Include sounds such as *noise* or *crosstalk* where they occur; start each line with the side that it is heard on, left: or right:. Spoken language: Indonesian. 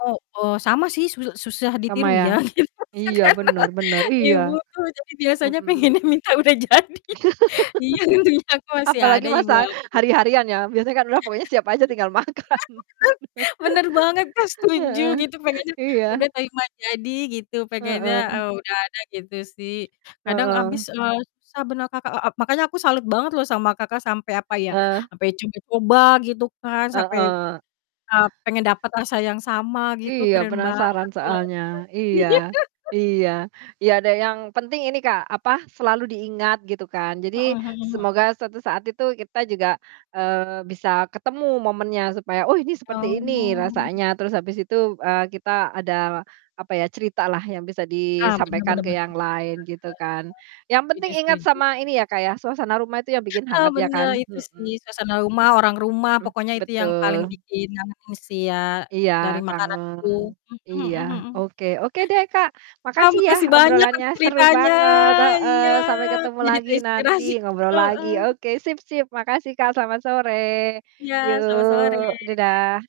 left: Heeh, sama sih suse susah
right: Sama,
left: ditiru,
right: ya?
left: ya, gitu,
right: Iya,
left: masakan
right: benar
left: *laughs*
right: benar.
left: ibu,
right: Iya.
left: tuh, jadi, biasanya
right: Mhm.
left: pengennya minta udah jadi. Iya, untungnya
right: *clears throat*
left: aku
right: *laughs*
left: masih
right: Apalagi
left: ada ibu
right: masak
left: aku.
right: hari-harian, ya, biasanya kan, udah, pokoknya siap aja,
left: *laughs*
right: tinggal makan.
left: Bener, benar banget, Kak,
right: *laughs*
left: setuju,
right: Heeh,
left: gitu, pengennya udah
right: iya.
left: terima jadi gitu, pengennya,
right: Heeh.
left: eee, udah ada gitu, sih. Kadang
right: Heeh.
left: abis, eee, susah benar Kakak, e ep makanya aku salut banget loh sama Kakak sampai apa ya,
right: Eh.
left: sampai coba-coba gitu, kan, sampai,
right: Heeh.
left: eee,
right: *clears throat*
left: pengen dapet rasa yang sama gitu
right: Iya,
left: keren
right: penasaran
left: banget, loh.
right: soalnya. Iya,
left: Iya. *laughs*
right: iya, iya, ada yang penting ini, Kak, apa, selalu diingat gitu, kan, jadi
left: Heeh heeh he
right: semoga suatu saat itu kita juga, eee, bisa ketemu momennya supaya, "Oh, ini seperti ini
left: Oh.
right: rasanya." Terus, habis itu, eee, kita ada, apa ya, ceritalah yang bisa
left: Ah, benar
right: disampaikan
left: benar
right: ke
left: benar
right: yang
left: benar banget.
right: lain, gitu, kan. Yang penting
left: Setuju
right: ingat
left: setuju.
right: sama ini ya, Kak ya, suasana rumah itu yang bikin
left: Ah,
right: hangat ya
left: benar,
right: kan?
left: itu, sih,
right: Mhm.
left: suasana rumah, orang rumah,
right: Mmm,
left: pokoknya itu yang
right: betul.
left: paling bikin ngangenin sih ya
right: Iya,
left: dari makanan itu.
right: kangen,
left: Mhm
right: iya,
left: mhm mhm.
right: oke. Oke, deh, Kak,
left: Kak,
right: makasih, ya,
left: makasih banyak
right: obrolannya
left: untuk
right: seru
left: ceritanya
right: banget,
left: iya,
right: heeh. Sampai
left: aku
right: ketemu
left: jadi
right: lagi nanti,
left: terinspirasi.
right: ngobrol lagi.
left: Heeh.
right: Oke, sip sip, makasih, Kak, selamat sore.
left: Iya, selamat sore.
right: Yuk, dadah.